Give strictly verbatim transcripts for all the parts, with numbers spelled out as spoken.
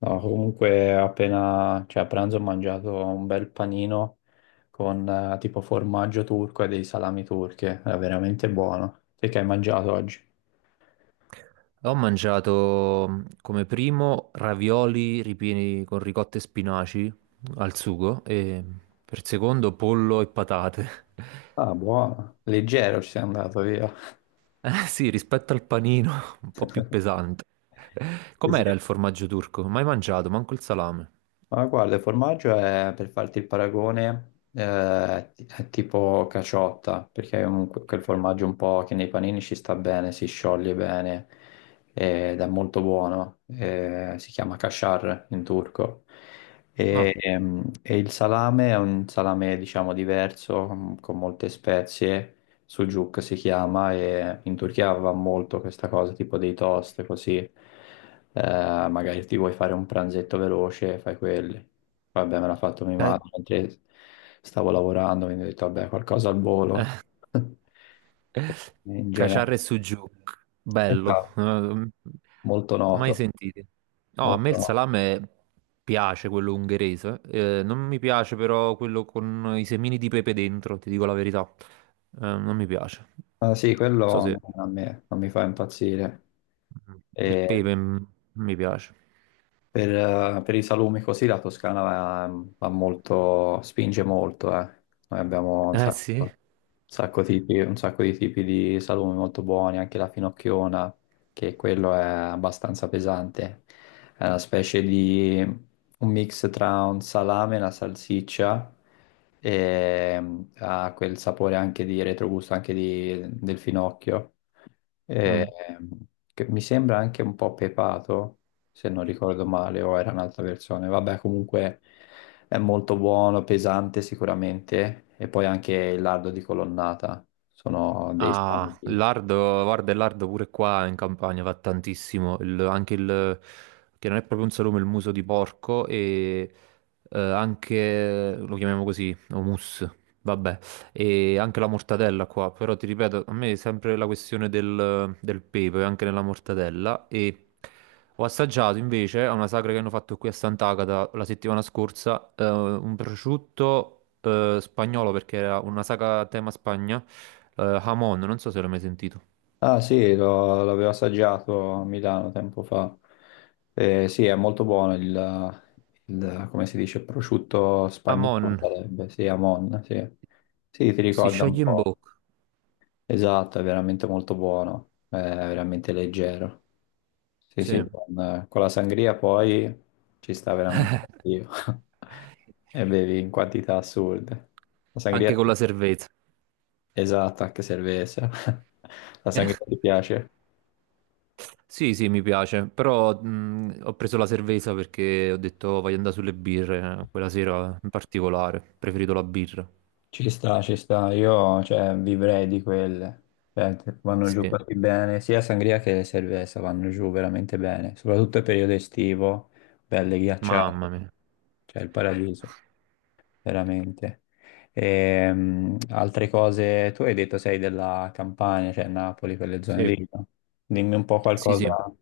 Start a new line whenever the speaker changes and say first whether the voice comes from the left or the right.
left: No, comunque appena, cioè a pranzo ho mangiato un bel panino con eh, tipo formaggio turco e dei salami turchi, era veramente buono. Te che hai mangiato oggi?
right: Ho mangiato mm, come primo ravioli ripieni con ricotta e spinaci al sugo e mm, per secondo pollo e patate.
left: Ah, buono, leggero ci sei andato via.
right: Eh sì, rispetto al panino, un po' più pesante.
left: Sì, sì.
right: Com'era il formaggio turco? Mai mangiato, manco il salame.
left: Ma guarda, il formaggio è, per farti il paragone, eh, ti- è tipo caciotta, perché è un, quel formaggio un po' che nei panini ci sta bene, si scioglie bene ed è molto buono. Eh, si chiama kashar in turco.
right: No.
left: E, ehm, e il salame è un salame, diciamo, diverso, con con molte spezie, sucuk si chiama, e in Turchia va molto questa cosa, tipo dei toast, così. Eh, magari ti vuoi fare un pranzetto veloce, fai quelli. Vabbè, me l'ha fatto mia
right: Eh,
left: madre mentre stavo lavorando, quindi ho detto, vabbè, qualcosa al volo. In generale,
right: Caciarre e Sujuk,
left: è
right: bello,
left: stato
right: eh,
left: molto
right: mai
left: noto,
right: sentiti. No, a me
left: molto
right: il
left: noto.
right: salame piace quello ungherese, eh, non mi piace però quello con i semini di pepe dentro, ti dico la verità. Eh, non mi piace.
left: Ah, sì, quello
right: Non so se
left: non- a me non mi fa impazzire.
right: il
left: E
right: pepe mm, mi piace.
left: per, eh, per i salumi così la Toscana va, va molto, spinge molto, eh. Noi abbiamo un
right: Eh
left: sacco,
right: sì?
left: un sacco tipi- un sacco di tipi di salumi molto buoni, anche la finocchiona, che quello è abbastanza pesante. È una specie di un mix tra un salame e una salsiccia e mm, ha quel sapore anche di retrogusto, anche di- del finocchio eh,
right: Mm.
left: che mi sembra anche un po' pepato, se non ricordo male, o era un'altra versione. Vabbè, comunque è molto buono, pesante sicuramente, e poi anche il lardo di colonnata, sono dei sani
right: Ah, il
left: tipi.
right: lardo, guarda, il lardo pure qua in campagna fa tantissimo, il- anche il, che non è proprio un salume, il muso di porco e eh, anche, lo chiamiamo così, hummus, vabbè, e anche la mortadella qua, però ti ripeto, a me è sempre la questione del, del pepe, anche nella mortadella, e ho assaggiato invece a una sagra che hanno fatto qui a Sant'Agata la settimana scorsa, eh, un prosciutto eh, spagnolo, perché era una sagra a tema Spagna, eh, Hamon, non so se l'hai mai sentito.
left: Ah sì, lo- l'avevo assaggiato a Milano tempo fa. Eh, sì, è molto buono il, il- come si dice, prosciutto spagnolo
right: Hamon,
left: sarebbe, sì, Amon, sì. Sì, ti
right: si
left: ricorda un
right: scioglie in
left: po'.
right: bocca,
left: Esatto, è veramente molto buono, è veramente leggero. Sì, sì,
right: sì.
left: con, con la sangria poi ci sta veramente l'addio. E bevi in quantità assurde. La
right: Anche
left: sangria
right: con la cerveza.
left: esatta che servesse. La
right: Eh,
left: sangria ti piace?
right: sì, sì, mi piace, però mh, ho preso la cerveza perché ho detto "Oh, voglio andare sulle birre, eh, quella sera in particolare, ho preferito la birra."
left: Ci sta, ci sta. Io, cioè, vivrei di quelle. Cioè, vanno giù
right: Sì,
left: così bene. Sia sangria che le cerveza vanno giù veramente bene. Soprattutto il periodo estivo, belle
right: mamma
left: ghiacciate.
right: mia.
left: Cioè, il paradiso. Veramente. Ehm, altre cose, tu hai detto sei della Campania, cioè Napoli, quelle zone
right: Sì,
left: lì, no? Dimmi un po'
right: sì, sì.
left: qualcosa,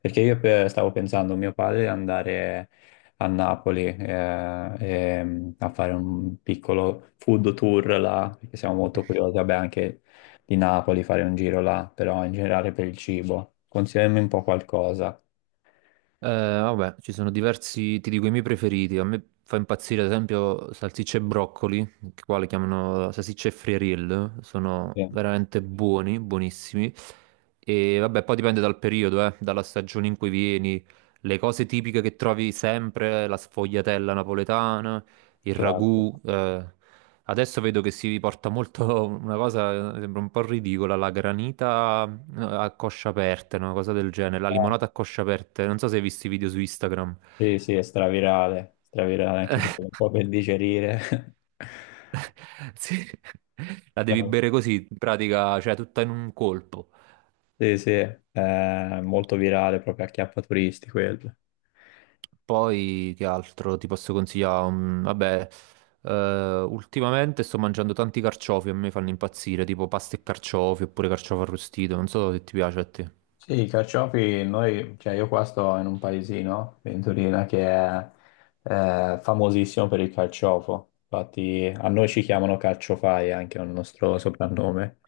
left: perché io pe- stavo pensando, mio padre, di andare a Napoli eh, ehm, a fare un piccolo food tour là, perché siamo molto curiosi, vabbè, anche di Napoli fare un giro là, però in generale per il cibo. Consigliami un po' qualcosa.
right: Eh, vabbè, ci sono diversi, ti dico i miei preferiti. A me fa impazzire, ad esempio, salsicce e broccoli, che qua le chiamano salsicce e friariel.
left: Sì,
right: Sono veramente buoni, buonissimi. E vabbè, poi dipende dal periodo, eh, dalla stagione in cui vieni. Le cose tipiche che trovi sempre, la sfogliatella napoletana, il ragù,
left: classico.
right: eh. Adesso vedo che si porta molto una cosa, eh, sembra un po' ridicola, la granita. No, a coscia aperta, una cosa del genere. La
left: Ah.
right: limonata a coscia aperta. Non so se hai visto i video su Instagram.
left: Sì, sì, è stravirale, stravirale anche per- un po' per digerire.
right: Sì. La devi bere così, in pratica, cioè tutta in un colpo.
left: Sì, sì, è molto virale, proprio a chiappa turisti quello.
right: Poi che altro ti posso consigliare? Mm, vabbè, eh, ultimamente sto mangiando tanti carciofi, a me fanno impazzire, tipo pasta e carciofi oppure carciofo arrostito. Non so se ti piace a te.
left: Sì, i carciofi, noi, cioè io qua sto in un paesino, Ventolina, che è eh, famosissimo per il carciofo. Infatti a noi ci chiamano carciofai, anche è un nostro soprannome.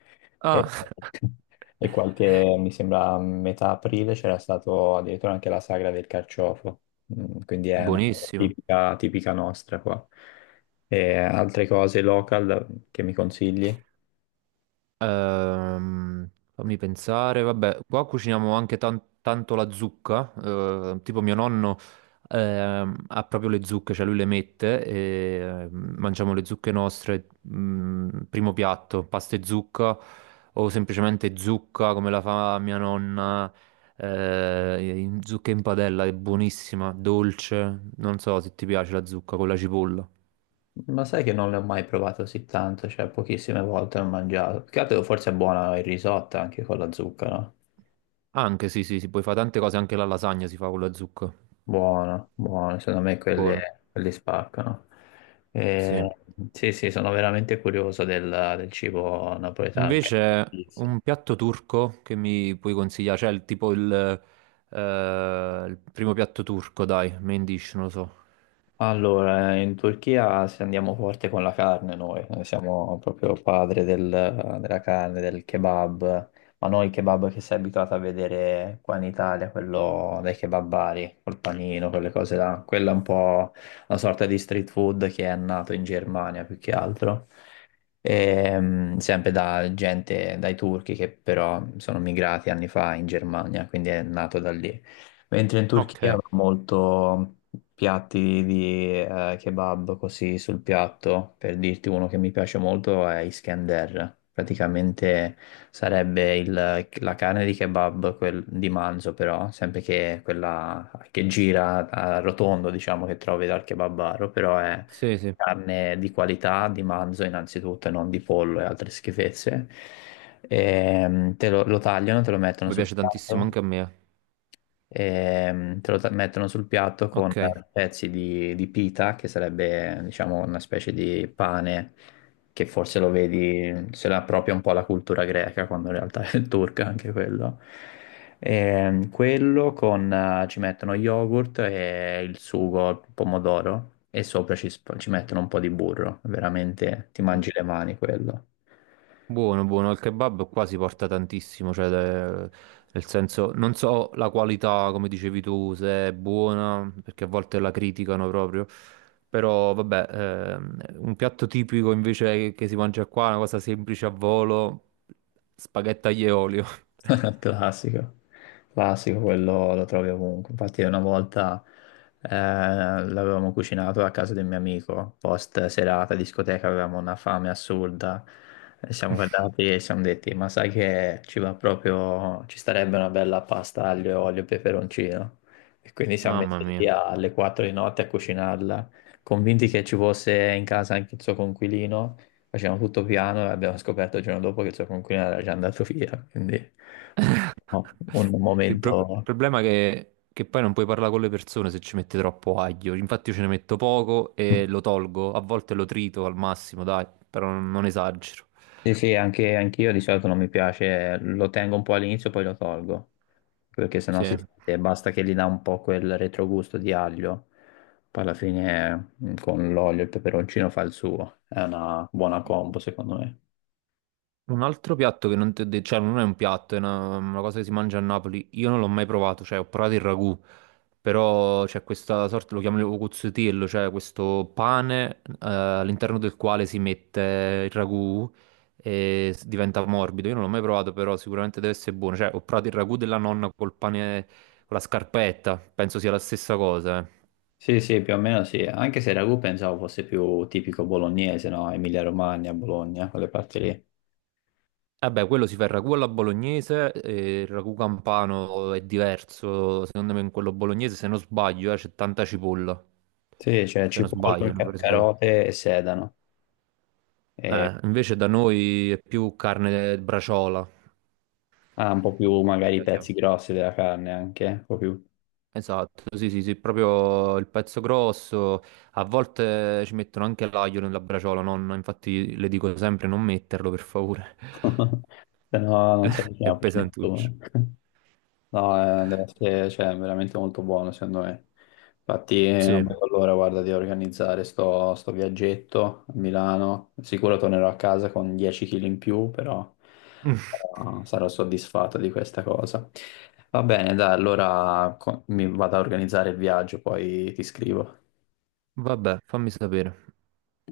left: E,
right: Ah,
left: e qualche, mi sembra, a metà aprile c'era stato addirittura anche la sagra del carciofo. Mm, quindi è una cosa
right: buonissimo.
left: tipica, tipica nostra qua. E altre cose local che mi consigli?
right: Ehm, Fammi pensare, vabbè, qua cuciniamo anche tan- tanto la zucca, eh, tipo mio nonno ehm, ha proprio le zucche, cioè lui le mette e ehm, mangiamo le zucche nostre, mm, primo piatto, pasta e zucca o semplicemente zucca come la fa mia nonna, eh, in- zucca in padella, è buonissima, dolce, non so se ti piace la zucca con la cipolla.
left: Ma sai che non ne ho mai provato così tanto, cioè pochissime volte l'ho mangiato. Più che altro forse è buona il risotto anche con la zucca, no?
right: Anche sì, sì, si puoi fare tante cose, anche la lasagna si fa con la zucca.
left: Buono, buono, secondo me quelli,
right: Buono,
left: quelli spaccano.
right: sì.
left: Eh, sì, sì, sono veramente curioso del, del cibo napoletano. Anche la
right: Invece,
left: pizza.
right: un piatto turco che mi puoi consigliare? Cioè, il- tipo il, eh, il primo piatto turco, dai, main dish, non lo so.
left: Allora, in Turchia se andiamo forte con la carne noi, noi siamo proprio padre del- della carne, del kebab, ma non il kebab che sei abituato a vedere qua in Italia, quello dei kebabari, col panino, quelle cose là, quella è un po' una sorta di street food che è nato in Germania più che altro. Ehm, sempre da gente, dai turchi che però sono migrati anni fa in Germania, quindi è nato da lì. Mentre in Turchia
right: Ok,
left: va molto piatti di eh, kebab così sul piatto, per dirti uno che mi piace molto è Iskender. Praticamente sarebbe il- la carne di kebab quel- di manzo, però, sempre che quella che gira a rotondo, diciamo, che trovi dal kebabaro, però è
right: sì, sì.
left: carne di qualità di manzo innanzitutto, e non di pollo e altre schifezze. Ehm, te lo, lo tagliano, te lo mettono
right: Mi
left: sul
right: piace tantissimo
left: piatto.
right: anche a me, eh.
left: Ehm, te lo ta- mettono sul piatto con
right: Ok.
left: pezzi di, di pita, che sarebbe, diciamo, una specie di pane che forse lo vedi, se la appropria un po' alla cultura greca, quando in realtà è turca anche quello. Ehm, quello con, eh, ci mettono yogurt e il sugo, il pomodoro, e sopra ci, sp- ci mettono un po' di burro, veramente ti mangi le mani quello.
right: Buono, buono, il kebab qua si porta tantissimo, cioè, de- nel senso, non so la qualità, come dicevi tu, se è buona, perché a volte la criticano proprio, però vabbè, ehm, un piatto tipico invece che si mangia qua, una cosa semplice a volo, spaghetti aglio e olio.
left: Classico, classico, quello lo trovi ovunque. Infatti, una volta eh, l'avevamo cucinato a casa del mio amico, post serata, discoteca, avevamo una fame assurda. E siamo guardati e ci siamo detti: Ma sai che ci va proprio, ci starebbe una bella pasta aglio e olio e peperoncino. E quindi siamo
right: Mamma
left: messi lì
right: mia.
left: alle quattro di notte a cucinarla, convinti che ci fosse in casa anche il suo conquilino. Facevamo tutto piano e abbiamo scoperto il giorno dopo che il suo coinquilino era già andato via, quindi no, un
right: Il, pro- il
left: momento...
right: problema è che, che poi non puoi parlare con le persone se ci metti troppo aglio. Infatti, io ce ne metto poco e lo tolgo. A volte lo trito al massimo, dai, però non non esagero.
left: Sì, sì, anche anch'io di solito non mi piace, lo tengo un po' all'inizio poi lo tolgo, perché sennò si
right: Sì.
left: sente, basta che gli dà un po' quel retrogusto di aglio, poi alla fine mm, con l'olio e il peperoncino fa il suo, è una buona combo secondo me.
right: Un altro piatto che non ti ho detto, cioè non è un piatto, è una, una cosa che si mangia a Napoli. Io non l'ho mai provato, cioè ho provato il ragù, però c'è questa sorta, lo chiamano cuzzotiello, cioè questo pane eh, all'interno del quale si mette il ragù e s- diventa morbido. Io non l'ho mai provato, però sicuramente deve essere buono. Cioè ho provato il ragù della nonna col pane, con la scarpetta, penso sia la stessa cosa, eh.
left: Sì, sì, più o meno sì, anche se il ragù pensavo fosse più tipico bolognese, no? Emilia-Romagna, Bologna, quelle parti lì.
right: Eh beh, quello si fa il ragù alla bolognese, e il ragù campano è diverso, secondo me in quello bolognese, se non sbaglio, eh, c'è tanta cipolla,
left: Sì, c'è
right: se non
left: cipolla,
right: sbaglio, non
left: ca-
right: vorrei sbagliare.
left: carote e sedano. E
right: Eh, invece da noi è più carne braciola,
left: ha un po' più magari
right: così
left: i
right: la chiamo.
left: pezzi grossi della carne anche, un po' più.
right: Esatto, sì, sì, sì, proprio il pezzo grosso, a volte ci mettono anche l'aglio nella braciola, nonna, infatti le dico sempre non metterlo, per favore,
left: Se no non si avvicina
right: è
left: più a
right: pesantuccio.
left: nessuno. No, eh, deve essere, cioè, veramente molto buono, secondo me. Infatti, eh, non
right: Sì,
left: vedo l'ora, guarda, di organizzare sto, sto viaggetto a Milano. Sicuro tornerò a casa con dieci chili in più, però eh, sarò soddisfatto di questa cosa. Va bene, dai, allora co- mi vado a organizzare il viaggio, poi ti scrivo.
right: vabbè, fammi sapere.